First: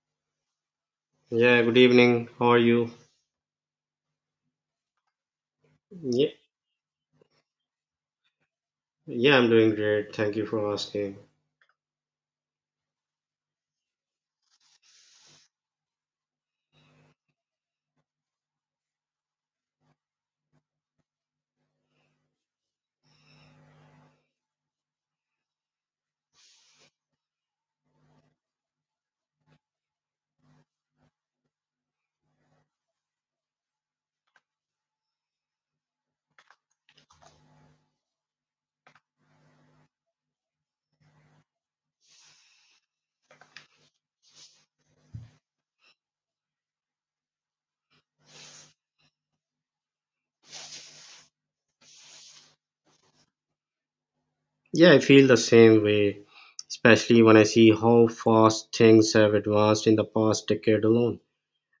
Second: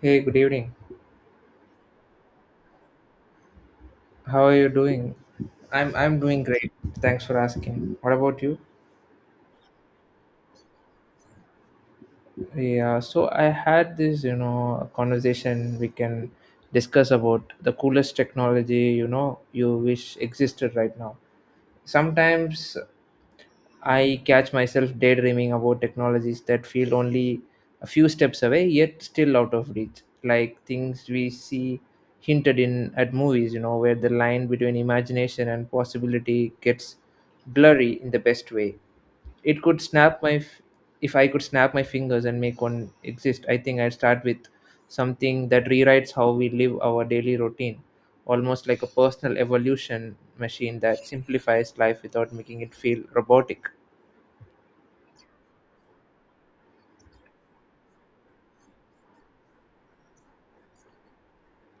Hey, good evening. Yeah, good evening. How are you? How are you doing? I'm Yeah, doing great. Thanks for asking. What about you? yeah, I'm doing great. Thank you for asking. Yeah, so I had this conversation we can discuss about the coolest technology, you wish existed right now. Sometimes I catch myself daydreaming about technologies that feel only a few steps away, yet still out of reach, like things we see hinted in at movies, where the line between imagination and possibility gets blurry in the best way. It could snap my, f- If I could snap my fingers and make one exist, I think I'd start with something that rewrites how we live our daily routine, almost like a personal evolution machine that simplifies life without making it feel robotic. Yeah, I feel the same way, especially when I see how fast things have advanced in the past decade alone.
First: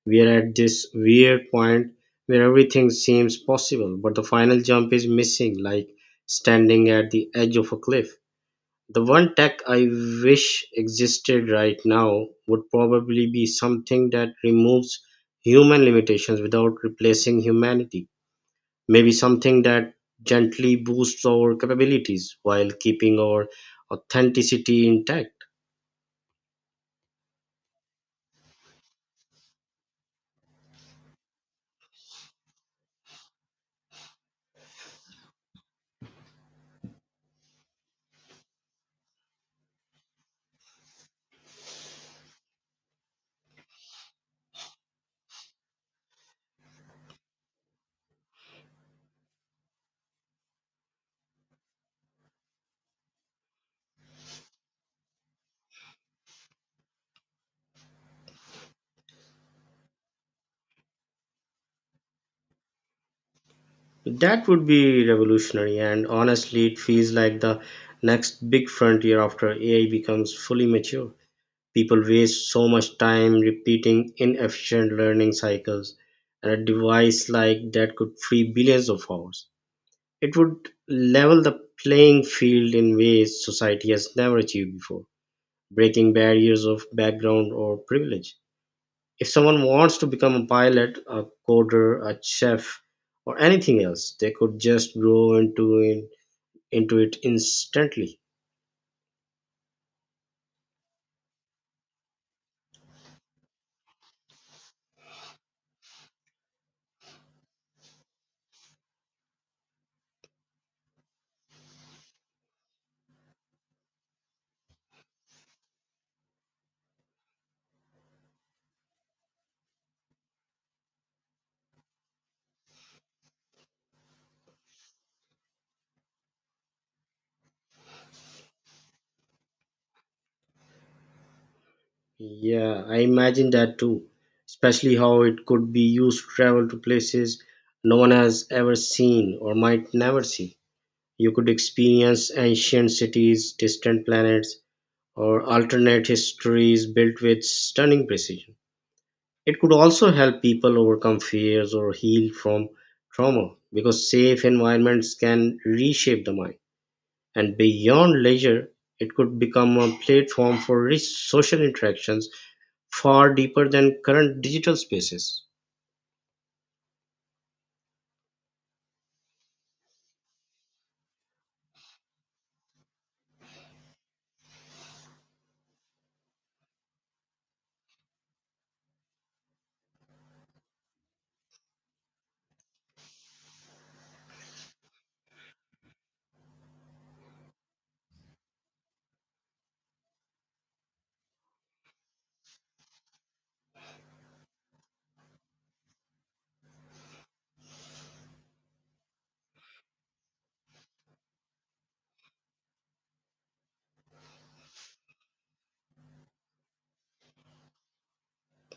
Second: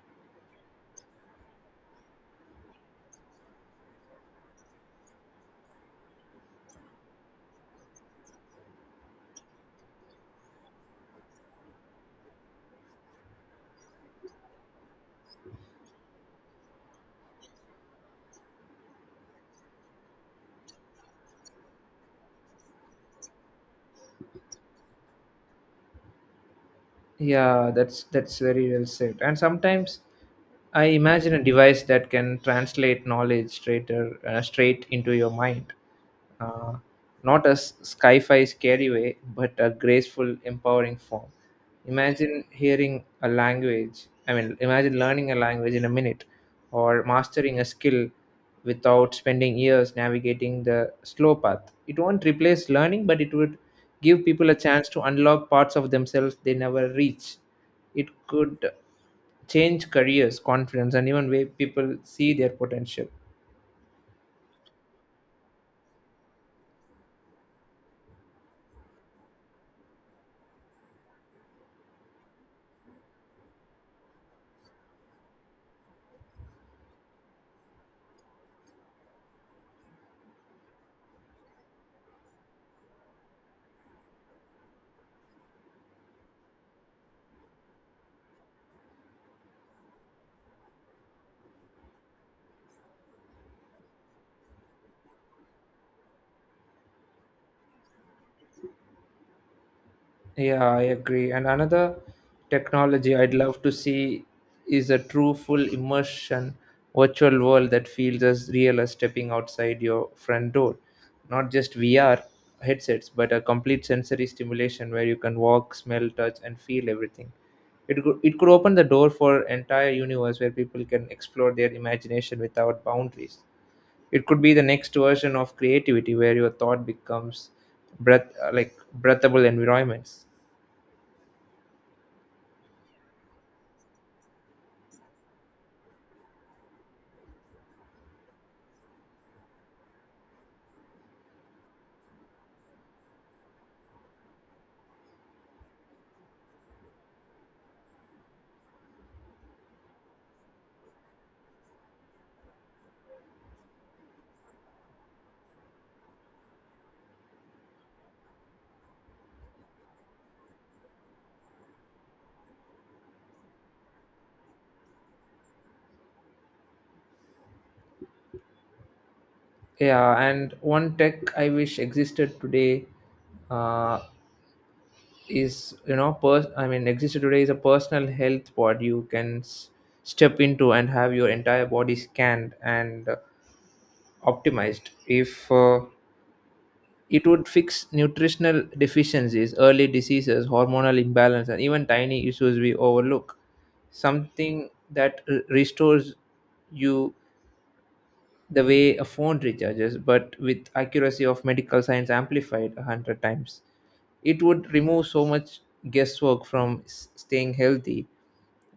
We are at this weird point where everything seems possible, but the final jump is missing, like standing at the edge of a cliff. The one tech I wish existed right now would probably be something that removes human limitations without replacing humanity, maybe something that gently boosts our capabilities while keeping our authenticity intact. Yeah, that's very well said. And sometimes I imagine a device that can translate knowledge straight into your mind. Uh, not a sci fi scary way, but a graceful, empowering form. Imagine hearing a language, I mean, imagine learning a language in a minute or mastering a skill without spending years navigating the slow path. It won't replace learning, but it would give people a chance to unlock parts of themselves they never reach. It could change careers, confidence, and even way people see their potential. That would be revolutionary, and honestly, it feels like the next big frontier after AI becomes fully mature. People waste so much time repeating inefficient learning cycles, and a device like that could free billions of hours. It would level the playing field in ways society has never achieved before, breaking barriers of background or privilege. If someone wants to become a pilot, a coder, a chef, or anything else, they could just grow into it instantly. Yeah, I agree. And another technology I'd love to see is a true full immersion virtual world that feels as real as stepping outside your front door. Not just VR headsets, but a complete sensory stimulation where you can walk, smell, touch, and feel everything. It could open the door for entire universe where people can explore their imagination without boundaries. It could be the next version of creativity where your thought becomes breath like breathable environments. Yeah, I imagine that too, especially how it could be used to travel to places no one has ever seen or might never see. You could experience ancient cities, distant planets, or alternate histories built with stunning precision. It could also help people overcome fears or heal from trauma because safe environments can reshape the mind. And beyond leisure, it could become a platform for rich social interactions far deeper than current digital spaces. Yeah, and one tech I wish existed today uh, is you know pers- I mean Existed today is a personal health pod you can step into and have your entire body scanned and optimized. If it would fix nutritional deficiencies, early diseases, hormonal imbalance, and even tiny issues we overlook, something that restores you the way a phone recharges, but with accuracy of medical science amplified a hundred times. It would remove so much guesswork from staying healthy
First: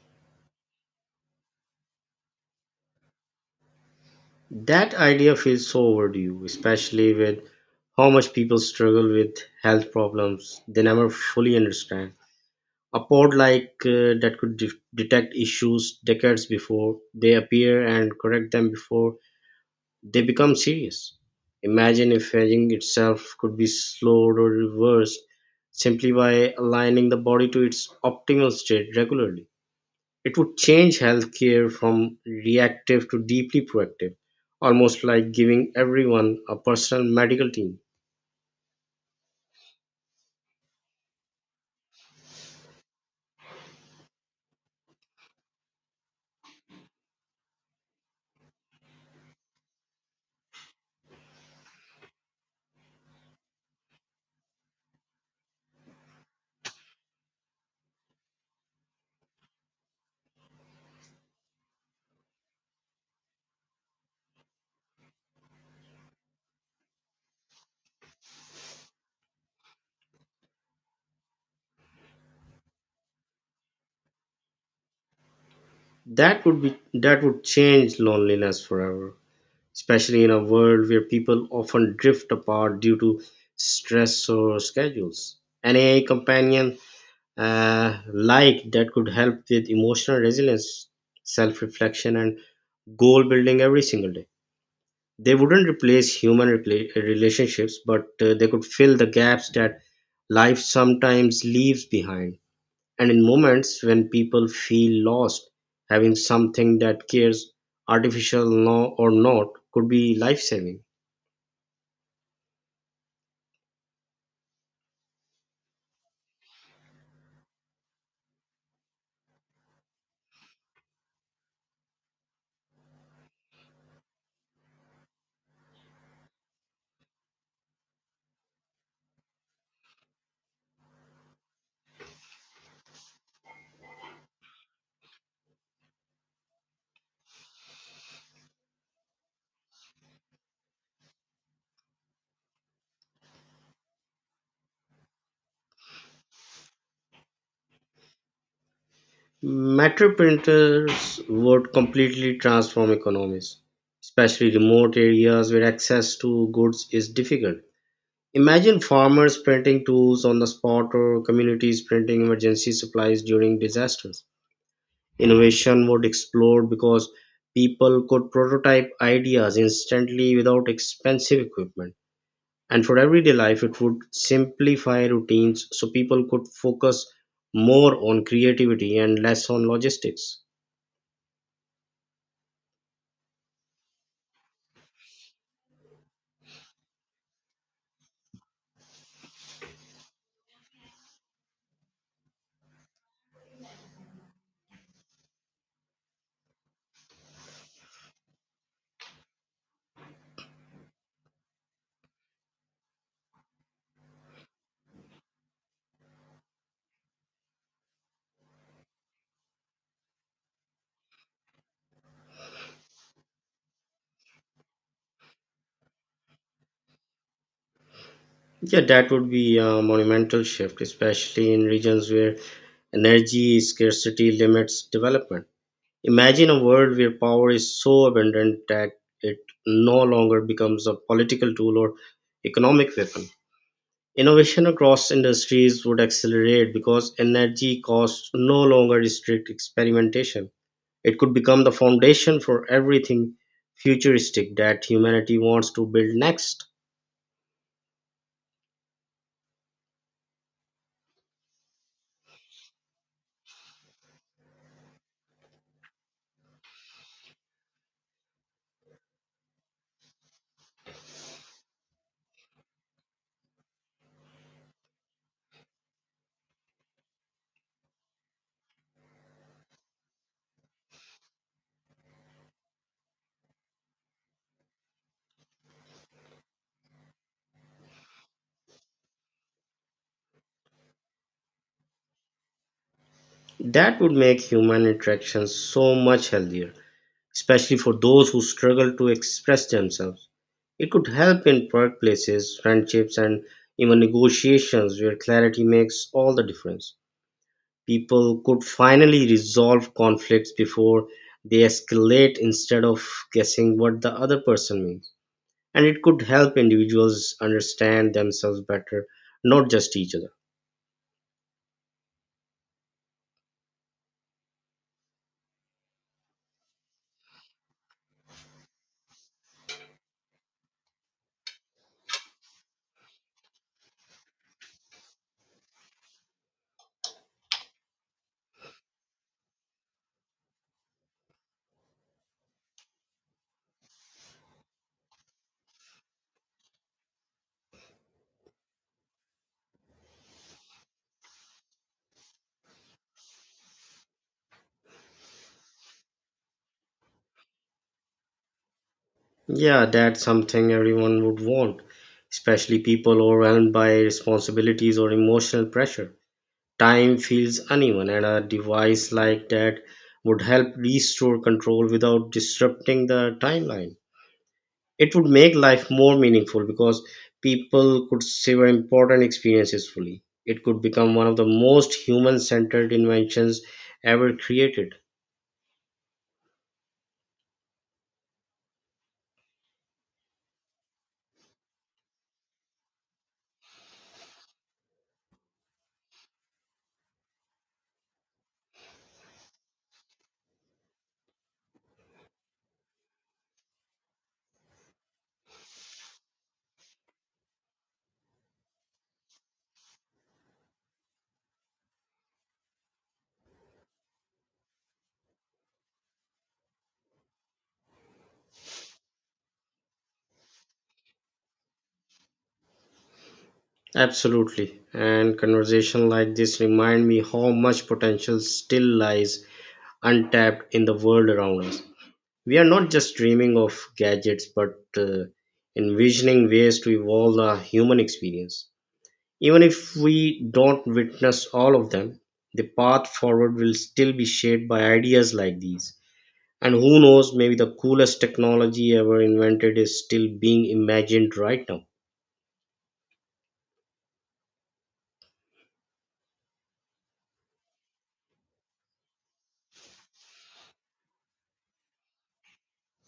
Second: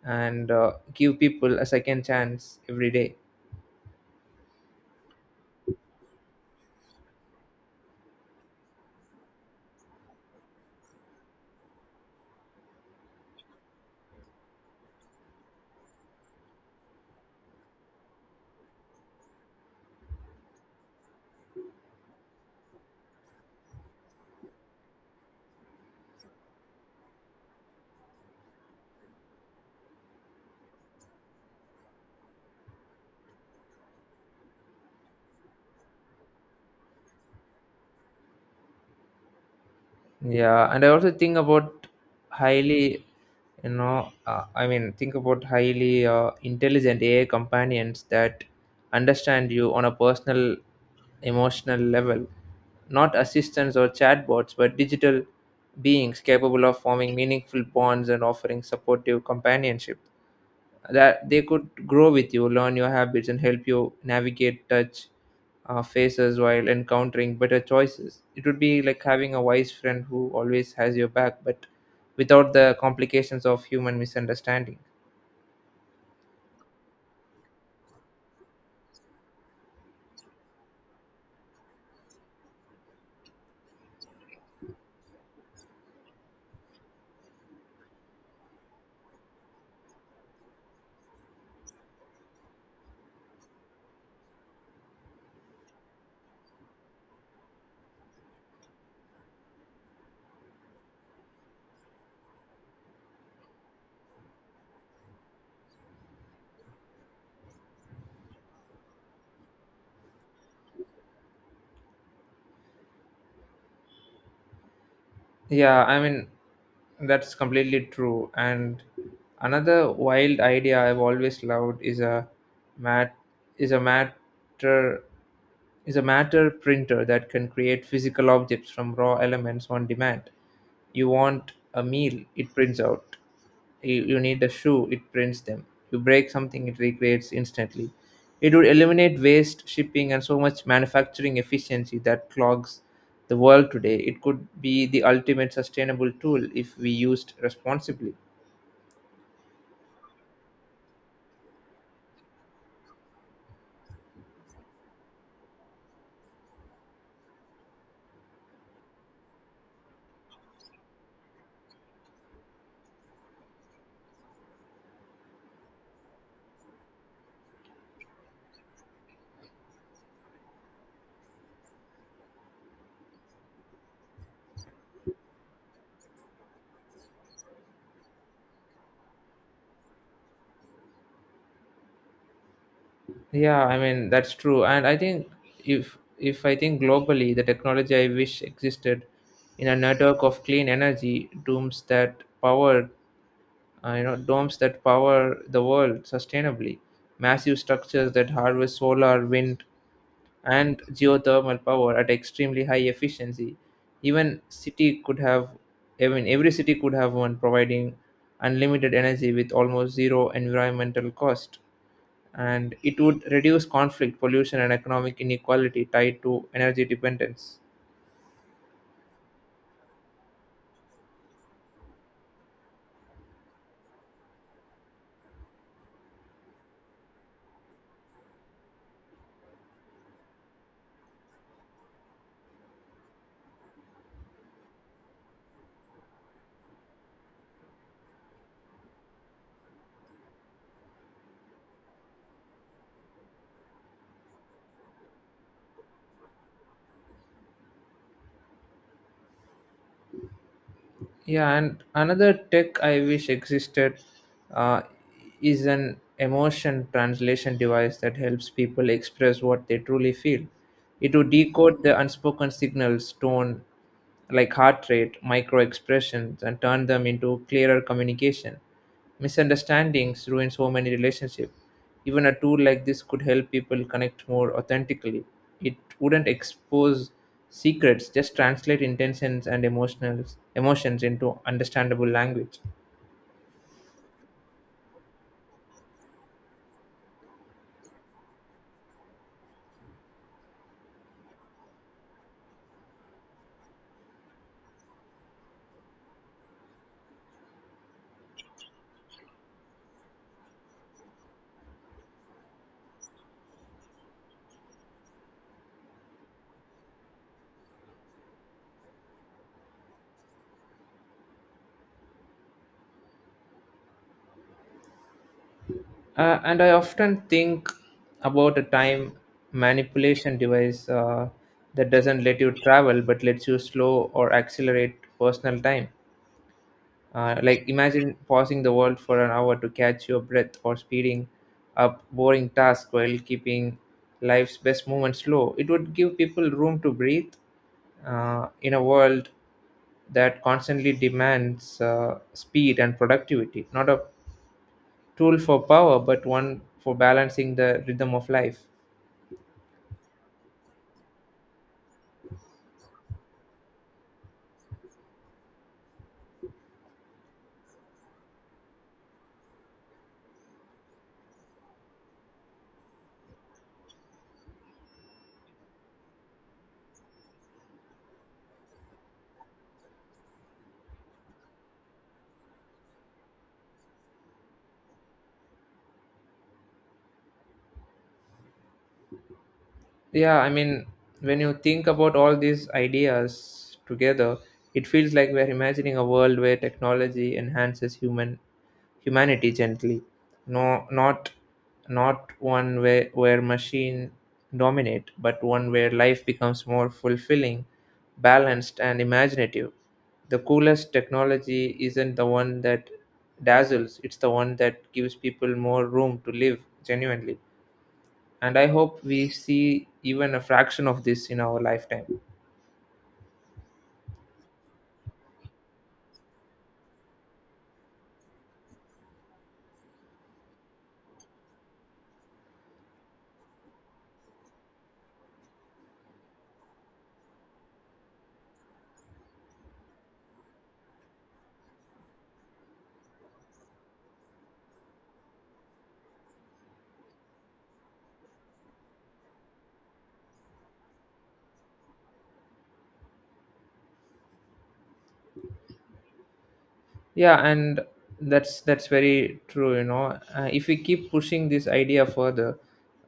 and give people a second chance every day. That idea feels so overdue, especially with how much people struggle with health problems they never fully understand. A pod like that could detect issues decades before they appear and correct them before they become serious. Imagine if aging itself could be slowed or reversed simply by aligning the body to its optimal state regularly. It would change healthcare from reactive to deeply proactive, almost like giving everyone a personal medical team. Yeah, and I also think about highly, you know, I mean, think about highly intelligent AI companions that understand you on a personal emotional level, not assistants or chatbots, but digital beings capable of forming meaningful bonds and offering supportive companionship. That they could grow with you, learn your habits, and help you navigate touch faces while encountering better choices. It would be like having a wise friend who always has your back, but without the complications of human misunderstanding. That would change loneliness forever, especially in a world where people often drift apart due to stress or schedules. An AI companion like that could help with emotional resilience, self reflection, and goal building every single day. They wouldn't replace human relationships, but they could fill the gaps that life sometimes leaves behind. And in moments when people feel lost, having something that cares, artificial or not, could be life saving. Yeah, I mean, that's completely true. And another wild idea I've always loved is a mat is a matter matter printer that can create physical objects from raw elements on demand. You want a meal, it prints out you need a shoe, it prints them. You break something, it recreates instantly. It would eliminate waste, shipping, and so much manufacturing efficiency that clogs the world today. It could be the ultimate sustainable tool if we used responsibly. Metro printers would completely transform economies, especially remote areas where access to goods is difficult. Imagine farmers printing tools on the spot or communities printing emergency supplies during disasters. Innovation would explode because people could prototype ideas instantly without expensive equipment. And for everyday life, it would simplify routines so people could focus more on creativity and less on logistics. Yeah, I mean, that's true. And I think if I think globally, the technology I wish existed in a network of clean energy dooms that power you know domes that power the world sustainably, massive structures that harvest solar, wind, and geothermal power at extremely high efficiency. Even city could have I mean every city could have one, providing unlimited energy with almost zero environmental cost. And it would reduce conflict, pollution, and economic inequality tied to energy dependence. Yeah, that would be a monumental shift, especially in regions where energy scarcity limits development. Imagine a world where power is so abundant that it no longer becomes a political tool or economic weapon. Innovation across industries would accelerate because energy costs no longer restrict experimentation. It could become the foundation for everything futuristic that humanity wants to build next. Yeah, and another tech I wish existed uh, is an emotion translation device that helps people express what they truly feel. It would decode the unspoken signals, tone, like heart rate, micro expressions, and turn them into clearer communication. Misunderstandings ruin so many relationships. Even a tool like this could help people connect more authentically. It wouldn't expose secrets, just translate intentions and emotions into understandable language. That would make human interactions so much healthier, especially for those who struggle to express themselves. It could help in workplaces, friendships, and even negotiations where clarity makes all the difference. People could finally resolve conflicts before they escalate instead of guessing what the other person means. And it could help individuals understand themselves better, not just each other. And I often think about a time manipulation device that doesn't let you travel but lets you slow or accelerate personal time. Like imagine pausing the world for an hour to catch your breath or speeding up boring tasks while keeping life's best moments slow. It would give people room to breathe in a world that constantly demands speed and productivity. Not a tool for power, but one for balancing the rhythm of life. Yeah, that's something everyone would want, especially people overwhelmed by responsibilities or emotional pressure. Time feels uneven, and a device like that would help restore control without disrupting the timeline. It would make life more meaningful because people could savor important experiences fully. It could become one of the most human centered inventions ever created. Yeah, I mean, when you think about all these ideas together, it feels like we're imagining a world where technology enhances humanity gently. No, not not one where machine dominate, but one where life becomes more fulfilling, balanced, and imaginative. The coolest technology isn't the one that dazzles; it's the one that gives people more room to live genuinely, and I hope we see even a fraction of this in our lifetime. Absolutely. And conversation like this remind me how much potential still lies untapped in the world around us. We are not just dreaming of gadgets, but envisioning ways to evolve the human experience. Even if we don't witness all of them, the path forward will still be shaped by ideas like these. And who knows, maybe the coolest technology ever invented is still being imagined right now. Yeah, and that's very true, you know. If we keep pushing this idea further,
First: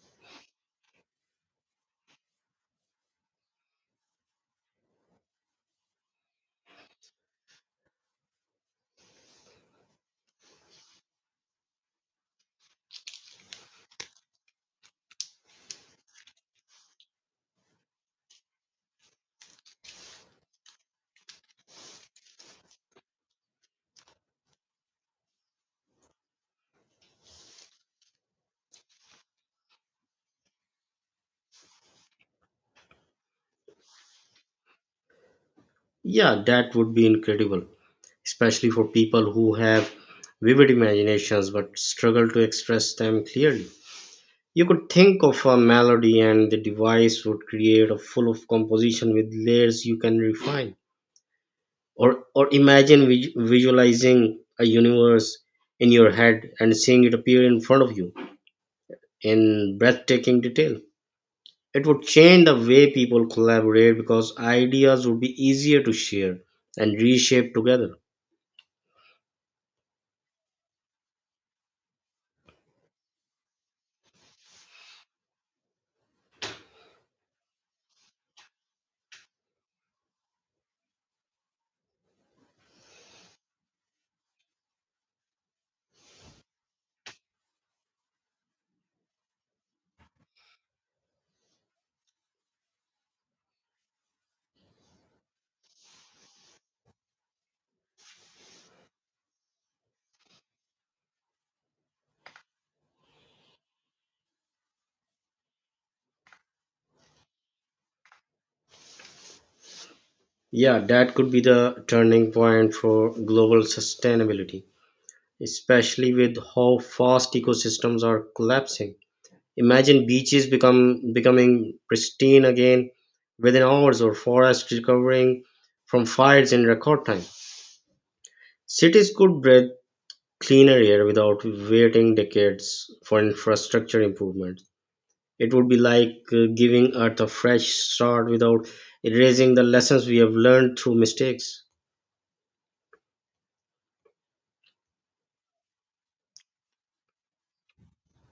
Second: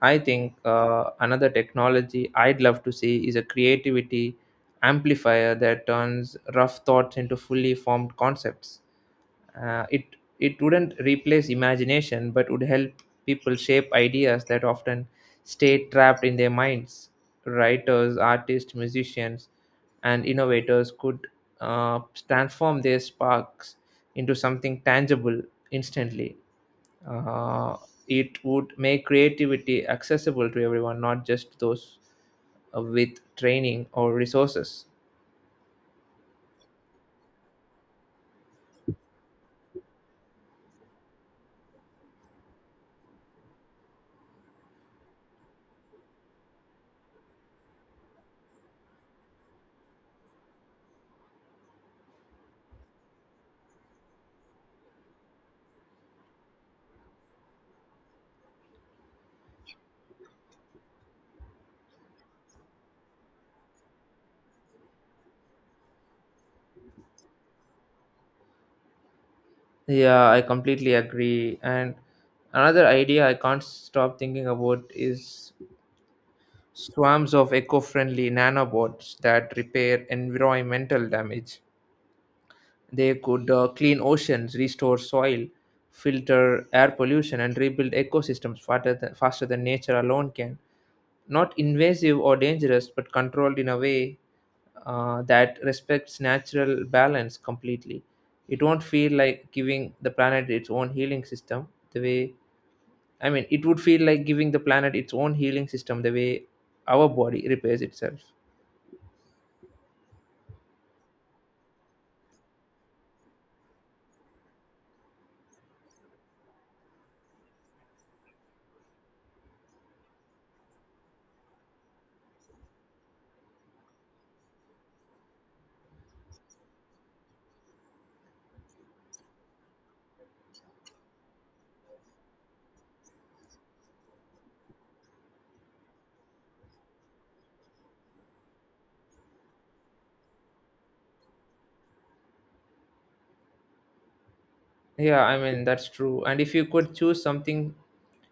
I think another technology I'd love to see is a creativity amplifier that turns rough thoughts into fully formed concepts. Uh, it it wouldn't replace imagination, but would help people shape ideas that often stay trapped in their minds. Writers, artists, musicians, and innovators could uh, transform their sparks into something tangible instantly. Uh, it would make creativity accessible to everyone, not just those with training or resources. Yeah, that would be incredible, especially for people who have vivid imaginations but struggle to express them clearly. You could think of a melody and the device would create a full of composition with layers you can refine. Or imagine visualizing a universe in your head and seeing it appear in front of you in breathtaking detail. It would change the way people collaborate because ideas would be easier to share and reshape together. Yeah, I completely agree. And another idea I can't stop thinking about is swarms of eco friendly nanobots that repair environmental damage. They could clean oceans, restore soil, filter air pollution, and rebuild ecosystems faster than nature alone can. Not invasive or dangerous, but controlled in a way that respects natural balance completely. It won't feel like giving the planet its own healing system the way I mean, it would feel like giving the planet its own healing system the way our body repairs itself. Yeah, that could be the turning point for global sustainability, especially with how fast ecosystems are collapsing. Imagine beaches become becoming pristine again within hours or forests recovering from fires in record time. Cities could breathe cleaner air without waiting decades for infrastructure improvements. It would be like giving Earth a fresh start without erasing the lessons we have learned through mistakes. Yeah, I mean, that's true. And if you could choose something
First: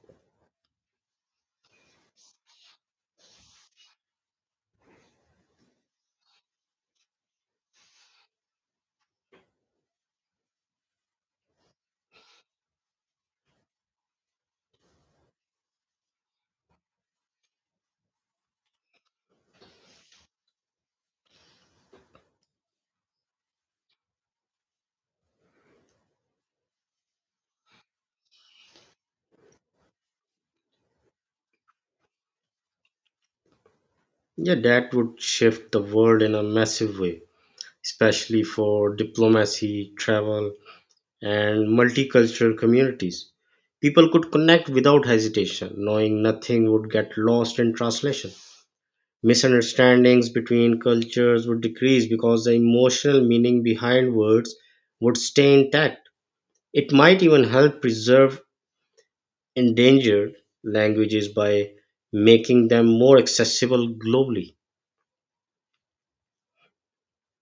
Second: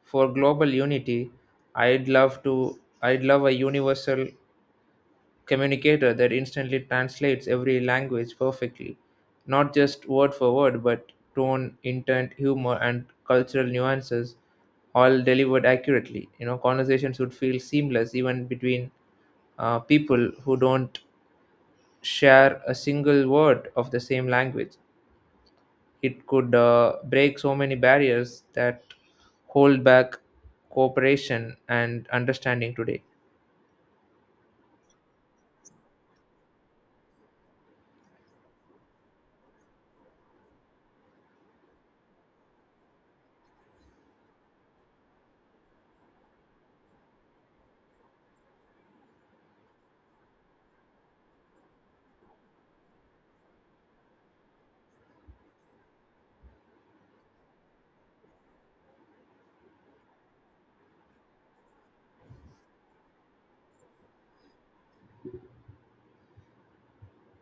for global unity, I'd love a universal communicator that instantly translates every language perfectly. Not just word for word, but tone, intent, humor, and cultural nuances all delivered accurately. You know, conversations would feel seamless even between people who don't share a single word of the same language. It could break so many barriers that hold back cooperation and understanding today. Yeah, that would shift the world in a massive way, especially for diplomacy, travel, and multicultural communities. People could connect without hesitation, knowing nothing would get lost in translation. Misunderstandings between cultures would decrease because the emotional meaning behind words would stay intact. It might even help preserve endangered languages by making them more accessible globally.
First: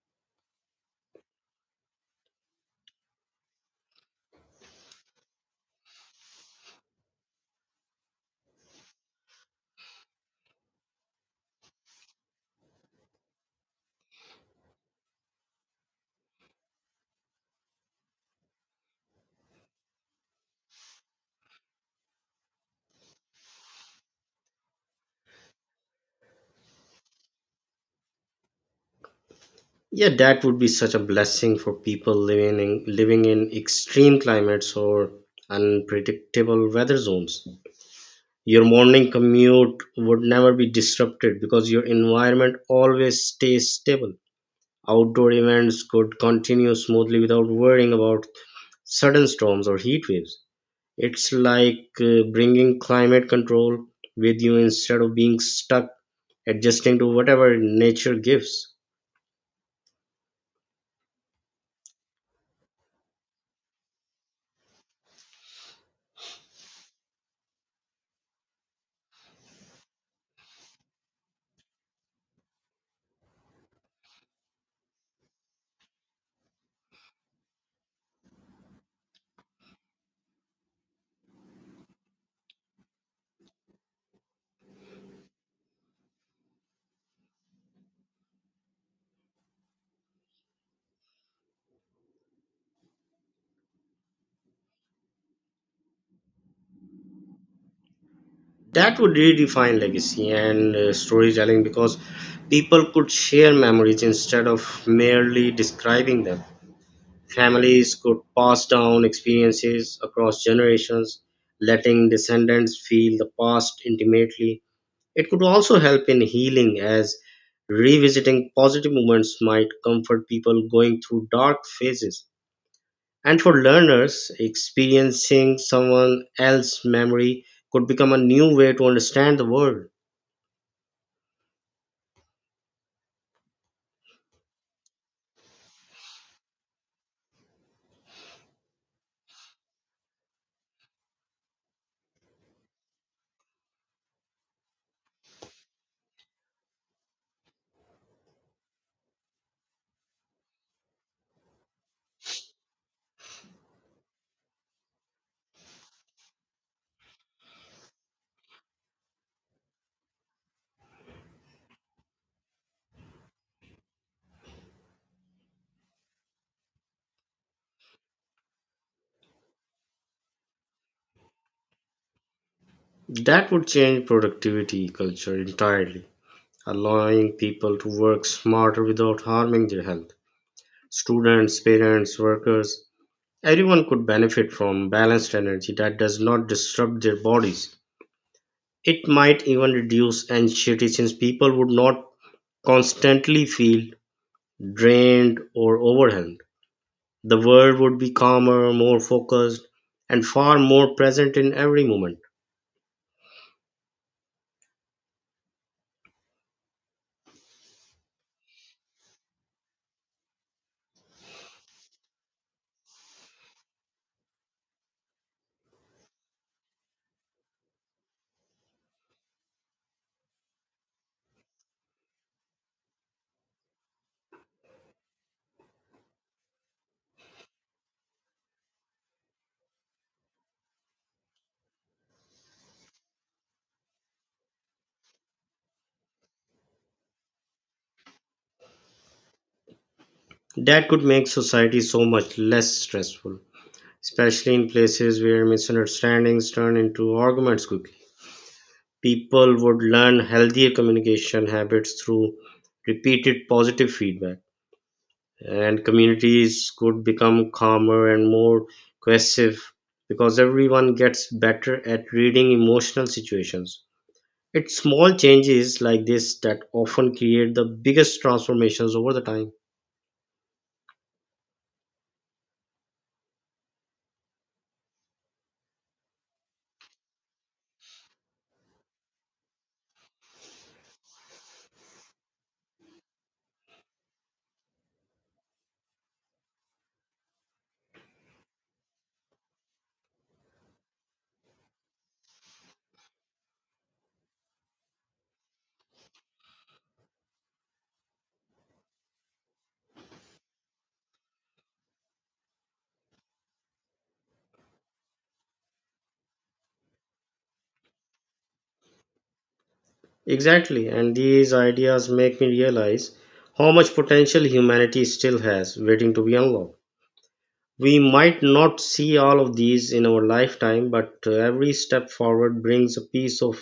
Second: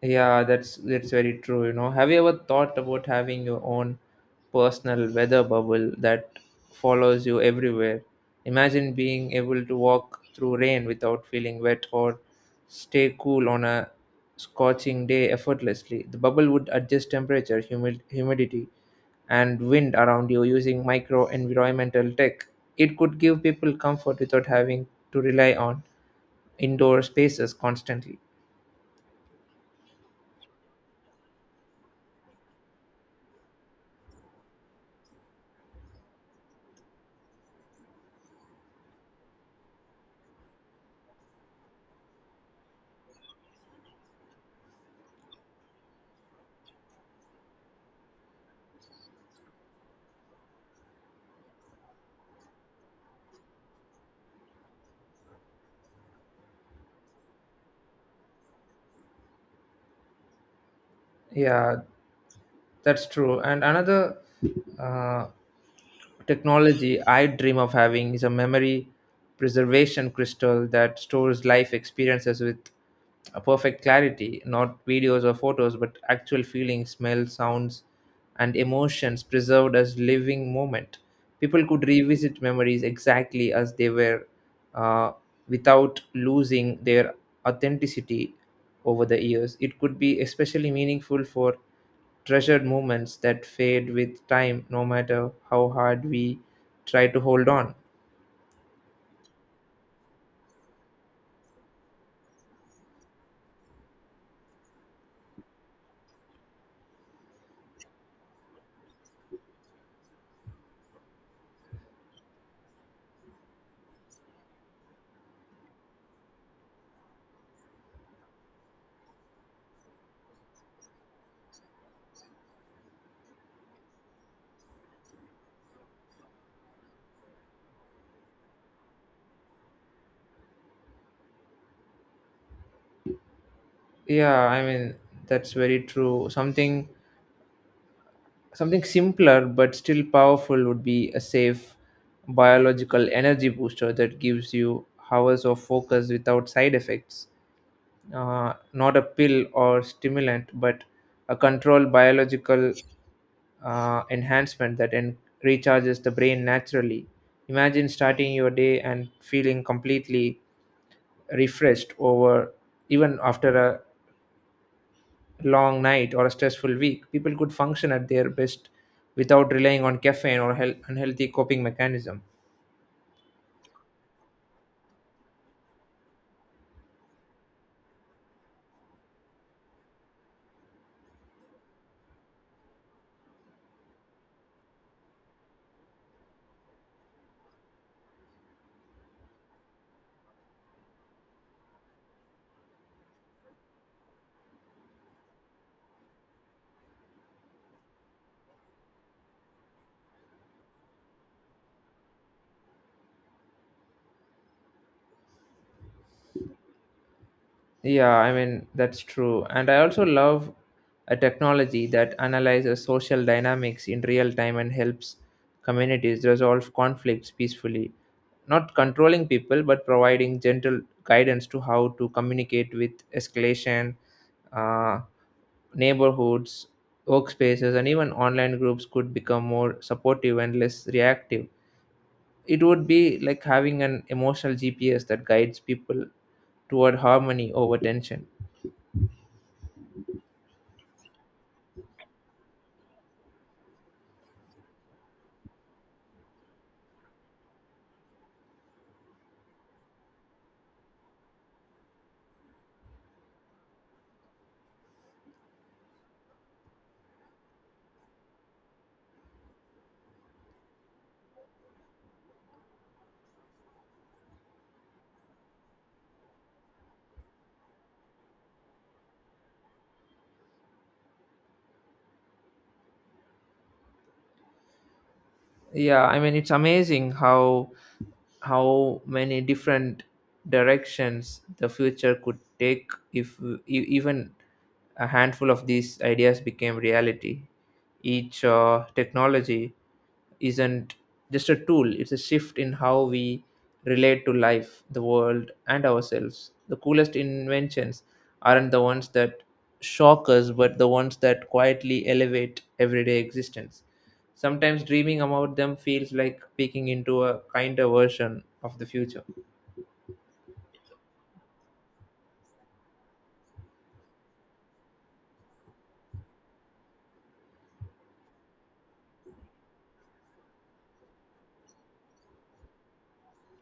Yeah, that's very true, you know. Have you ever thought about having your own personal weather bubble that follows you everywhere? Imagine being able to walk through rain without feeling wet or stay cool on a scorching day effortlessly. The bubble would adjust temperature, humidity, and wind around you using micro environmental tech. It could give people comfort without having to rely on indoor spaces constantly. Yeah, that would be such a blessing for people living in extreme climates or unpredictable weather zones. Your morning commute would never be disrupted because your environment always stays stable. Outdoor events could continue smoothly without worrying about sudden storms or heat waves. It's like bringing climate control with you instead of being stuck adjusting to whatever nature gives. Yeah, that's true. And another uh, technology I dream of having is a memory preservation crystal that stores life experiences with a perfect clarity, not videos or photos, but actual feelings, smells, sounds, and emotions preserved as living moment. People could revisit memories exactly as they were uh, without losing their authenticity over the years. It could be especially meaningful for treasured moments that fade with time no matter how hard we try to hold on. That would redefine legacy and storytelling because people could share memories instead of merely describing them. Families could pass down experiences across generations, letting descendants feel the past intimately. It could also help in healing, as revisiting positive moments might comfort people going through dark phases. And for learners, experiencing someone else's memory could become a new way to understand the world. Yeah, I mean, that's very true. Something simpler but still powerful would be a safe biological energy booster that gives you hours of focus without side effects. Uh, not a pill or stimulant, but a controlled biological uh, enhancement that en- recharges the brain naturally. Imagine starting your day and feeling completely refreshed over even after a long night or a stressful week. People could function at their best without relying on caffeine or unhealthy coping mechanism. That would change productivity culture entirely, allowing people to work smarter without harming their health. Students, parents, workers, everyone could benefit from balanced energy that does not disrupt their bodies. It might even reduce anxiety since people would not constantly feel drained or overwhelmed. The world would be calmer, more focused, and far more present in every moment. Yeah, I mean, that's true. And I also love a technology that analyzes social dynamics in real time and helps communities resolve conflicts peacefully, not controlling people but providing gentle guidance to how to communicate with escalation. uh, Neighborhoods, workspaces, and even online groups could become more supportive and less reactive. It would be like having an emotional GPS that guides people toward harmony over tension. That could make society so much less stressful, especially in places where misunderstandings turn into arguments quickly. People would learn healthier communication habits through repeated positive feedback, and communities could become calmer and more cohesive because everyone gets better at reading emotional situations. It's small changes like this that often create the biggest transformations over the time. Yeah, I mean, it's amazing how many different directions the future could take if even a handful of these ideas became reality. Each technology isn't just a tool, it's a shift in how we relate to life, the world, and ourselves. The coolest inventions aren't the ones that shock us, but the ones that quietly elevate everyday existence. Sometimes dreaming about them feels like peeking into a kinder version of the future. Exactly, and these ideas make me realize how much potential humanity still has waiting to be unlocked. We might not see all of these in our lifetime, but every step forward brings a piece of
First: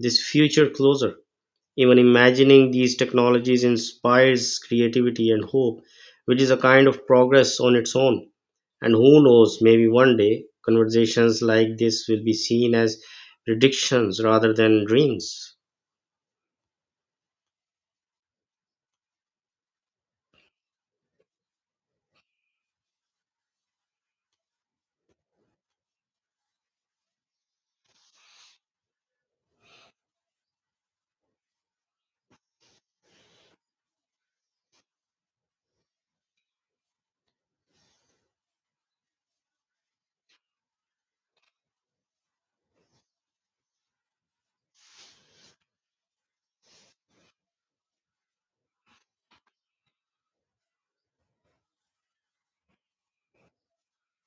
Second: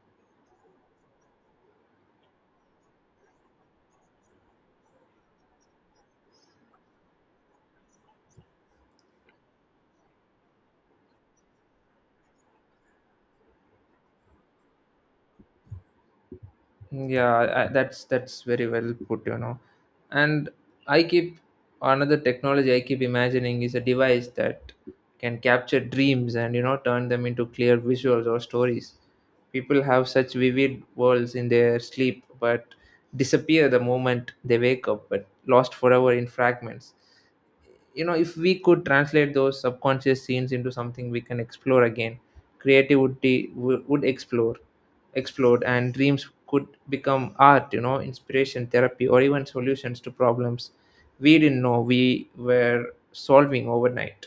this future closer. Even imagining these technologies inspires creativity and hope, which is a kind of progress on its own. And who knows, maybe one day conversations like this will be seen as predictions rather than dreams. Yeah, that's very well put, you know. And I keep another technology I keep imagining is a device that can capture dreams and, you know, turn them into clear visuals or stories. People have such vivid worlds in their sleep, but disappear the moment they wake up, but lost forever in fragments. You know, if we could translate those subconscious scenes into something we can explore again, creativity w- would explore explode, and dreams could become art, you know, inspiration, therapy, or even solutions to problems we didn't know we were solving overnight.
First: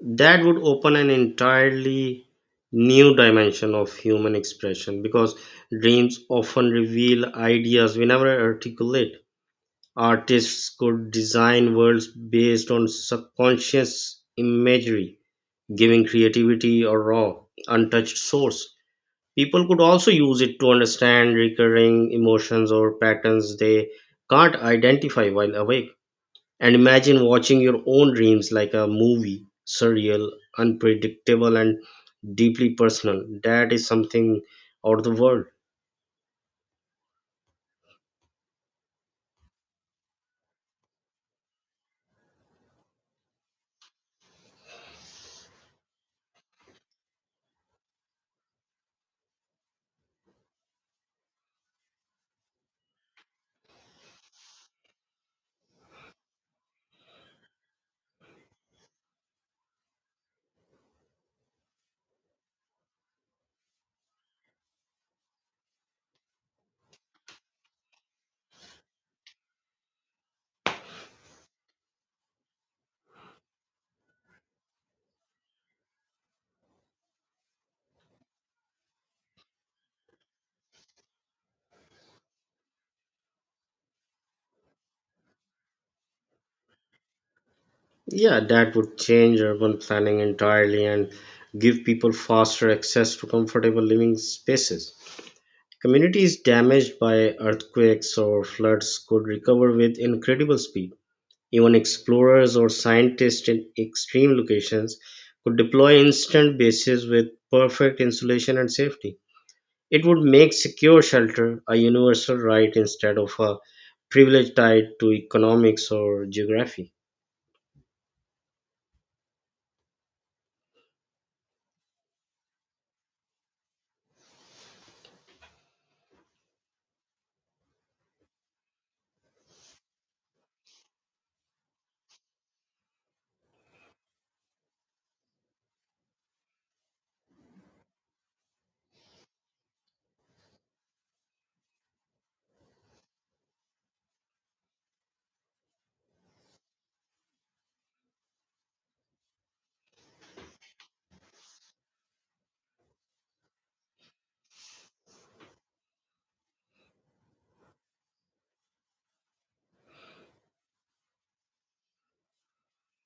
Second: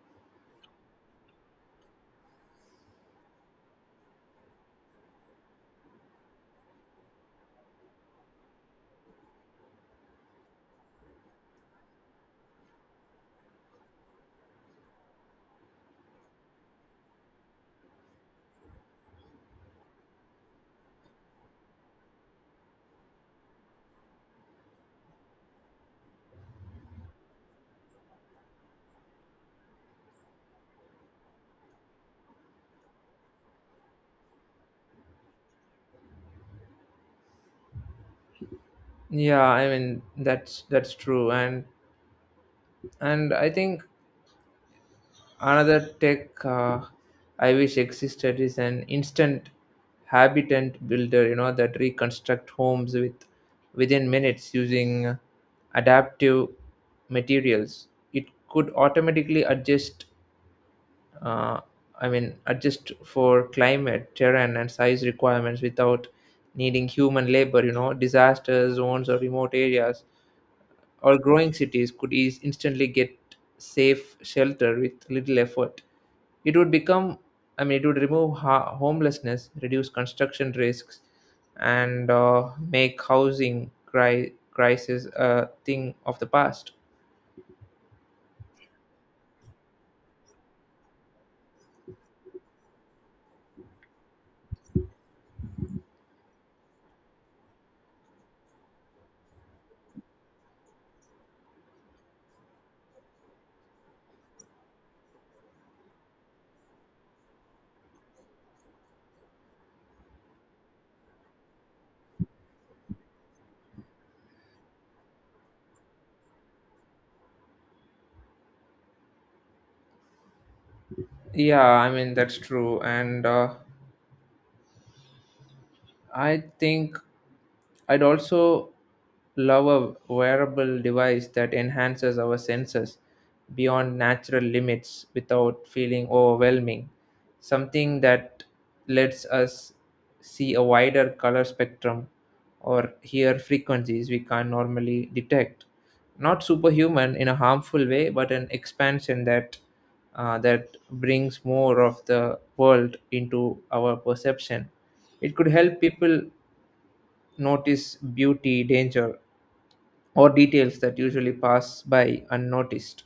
That would open an entirely new dimension of human expression because dreams often reveal ideas we never articulate. Artists could design worlds based on subconscious imagery, giving creativity a raw, untouched source. People could also use it to understand recurring emotions or patterns they can't identify while awake. And imagine watching your own dreams like a movie, surreal, unpredictable, and deeply personal. That is something out of the world. Yeah, I mean that's true. And I think another tech I wish existed is an instant habitant builder, you know, that reconstruct homes with within minutes using adaptive materials. It could automatically adjust, uh, adjust for climate, terrain, and size requirements without needing human labor. You know, disaster zones or remote areas or growing cities could ease instantly get safe shelter with little effort. It would become, it would remove homelessness, reduce construction risks, and make housing crisis a thing of the past. Yeah, that would change urban planning entirely and give people faster access to comfortable living spaces. Communities damaged by earthquakes or floods could recover with incredible speed. Even explorers or scientists in extreme locations could deploy instant bases with perfect insulation and safety. It would make secure shelter a universal right instead of a privilege tied to economics or geography. Yeah, I mean that's true, and I think I'd also love a wearable device that enhances our senses beyond natural limits without feeling overwhelming. Something that lets us see a wider color spectrum or hear frequencies we can't normally detect. Not superhuman in a harmful way, but an expansion that that brings more of the world into our perception. It could help people notice beauty, danger, or details that usually pass by unnoticed.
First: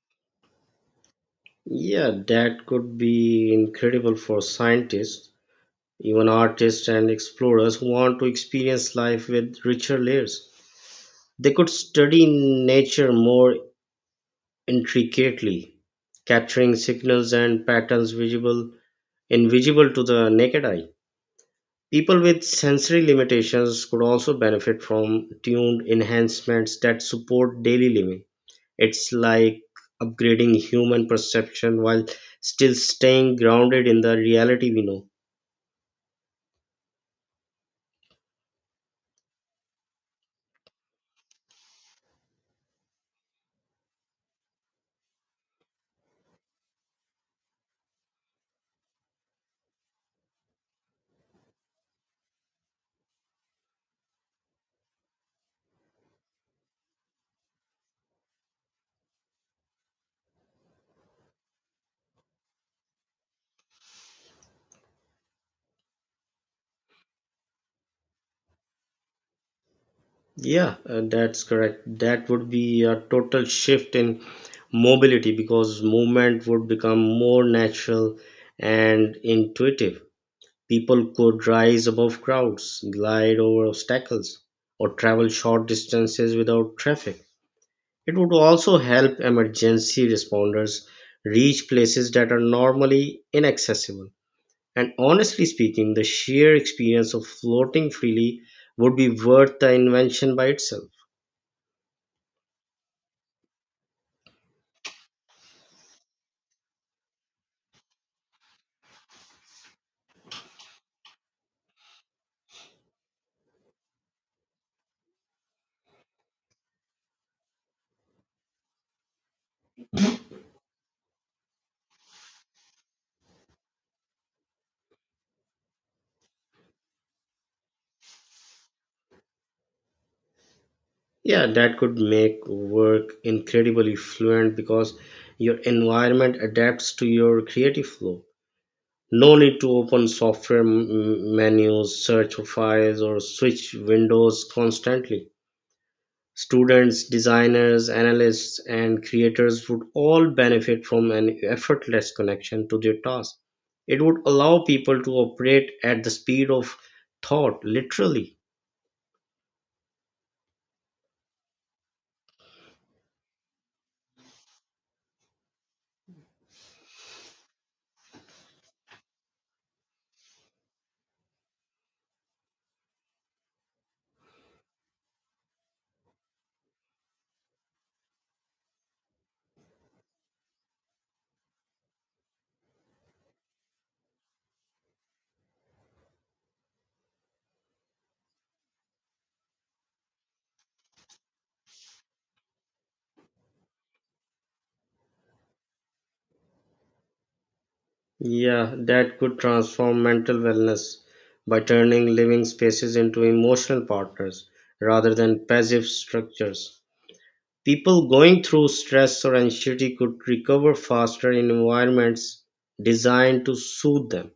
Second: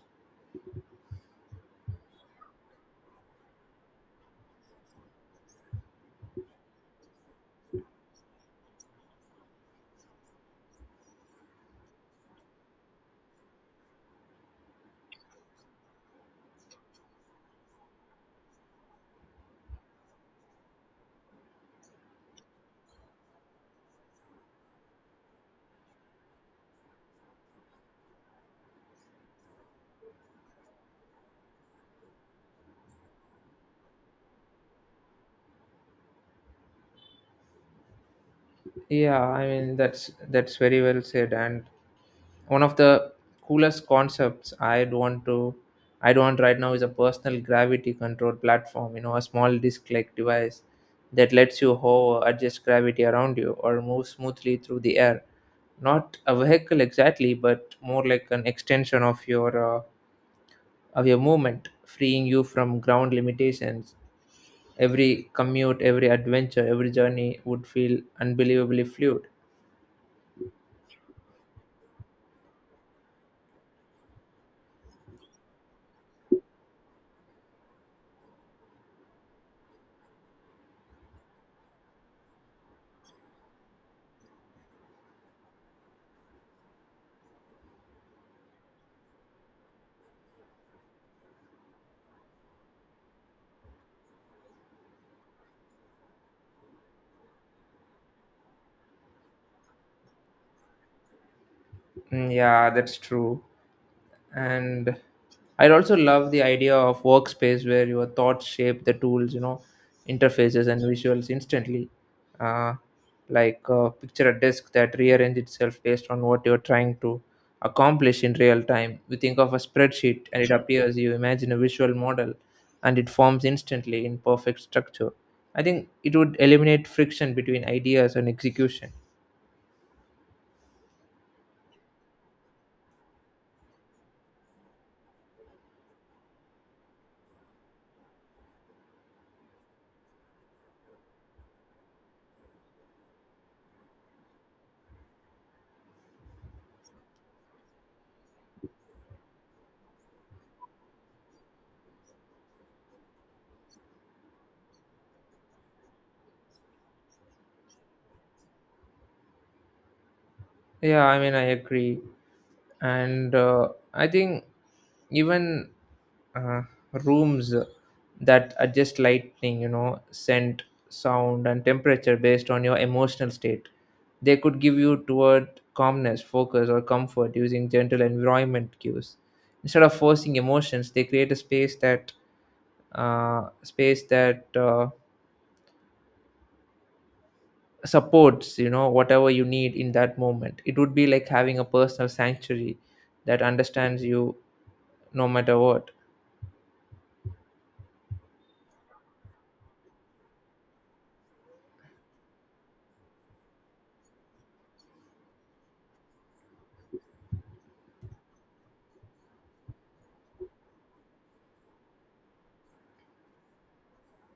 Yeah, that could be incredible for scientists, even artists and explorers who want to experience life with richer layers. They could study nature more intricately, capturing signals and patterns visible invisible to the naked eye. People with sensory limitations could also benefit from tuned enhancements that support daily living. It's like upgrading human perception while still staying grounded in the reality we know. Yeah, I mean that's very well said. And one of the coolest concepts I'd want right now is a personal gravity control platform. You know, a small disc-like device that lets you hover, adjust gravity around you, or move smoothly through the air. Not a vehicle exactly, but more like an extension of your movement, freeing you from ground limitations. Every commute, every adventure, every journey would feel unbelievably fluid. Yeah, that's correct. That would be a total shift in mobility because movement would become more natural and intuitive. People could rise above crowds, glide over obstacles, or travel short distances without traffic. It would also help emergency responders reach places that are normally inaccessible. And honestly speaking, the sheer experience of floating freely would be worth the invention by itself. Mm, yeah, that's true. And I also love the idea of workspace where your thoughts shape the tools, you know, interfaces and visuals instantly. uh, Picture a desk that rearranges itself based on what you're trying to accomplish in real time. You think of a spreadsheet and it appears, you imagine a visual model and it forms instantly in perfect structure. I think it would eliminate friction between ideas and execution. Yeah, that could make work incredibly fluent because your environment adapts to your creative flow. No need to open software menus, search for files, or switch windows constantly. Students, designers, analysts, and creators would all benefit from an effortless connection to their task. It would allow people to operate at the speed of thought, literally. Yeah, I mean I agree. And I think even uh, rooms that adjust lighting, you know, scent, sound, and temperature based on your emotional state. They could give you toward calmness, focus, or comfort using gentle environment cues. Instead of forcing emotions, they create a space that uh, space that uh, supports, you know, whatever you need in that moment. It would be like having a personal sanctuary that understands you no matter what. Yeah, that could transform mental wellness by turning living spaces into emotional partners rather than passive structures. People going through stress or anxiety could recover faster in environments designed to soothe them.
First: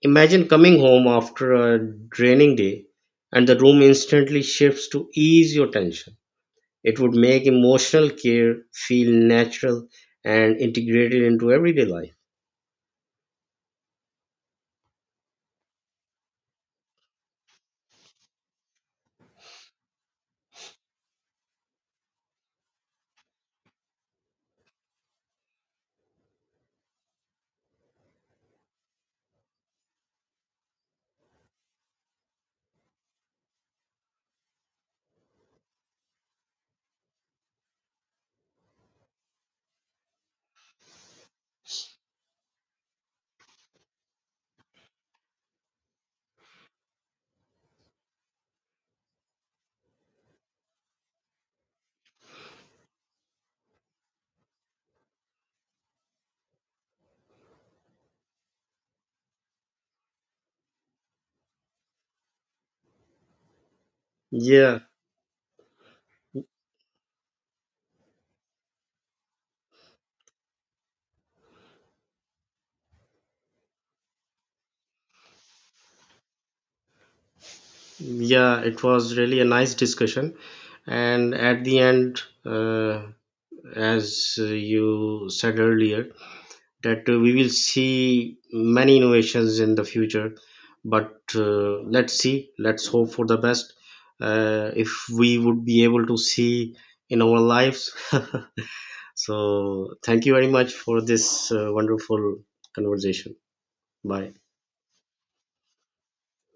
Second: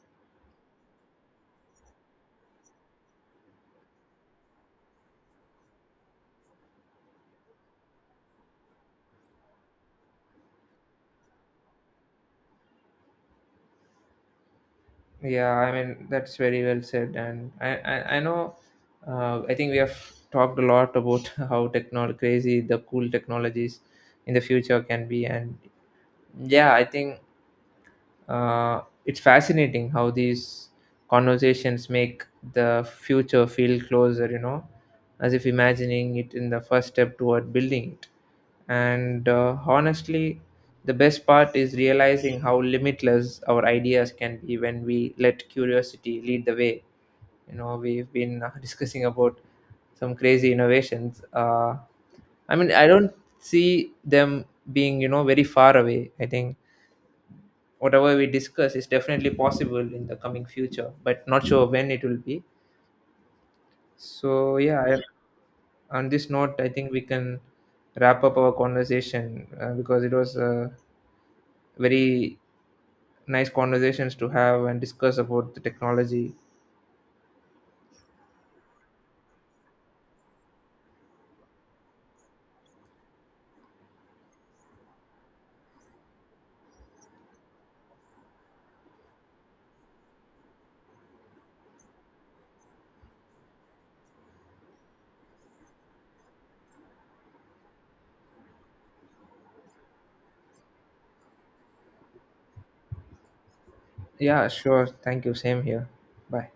Imagine coming home after a draining day and the room instantly shifts to ease your tension. It would make emotional care feel natural and integrated into everyday life. Yeah, I mean that's very well said, and I know. I think we have talked a lot about how technol crazy the cool technologies in the future can be, and yeah, I think it's fascinating how these conversations make the future feel closer, you know, as if imagining it in the first step toward building it. And honestly, the best part is realizing how limitless our ideas can be when we let curiosity lead the way. You know, we've been discussing about some crazy innovations. I mean I don't see them being, you know, very far away. I think whatever we discuss is definitely possible in the coming future, but not sure when it will be. So yeah, Yeah, on this note, I think we can wrap up our conversation because it was very nice conversations to have and discuss about the technology. yeah, it was really a nice discussion. And at the end, as you said earlier, that we will see many innovations in the future, but let's see, let's hope for the best, if we would be able to see in our lives. So thank you very much for this wonderful conversation. Bye. Yeah, sure. Thank you. Same here. Bye.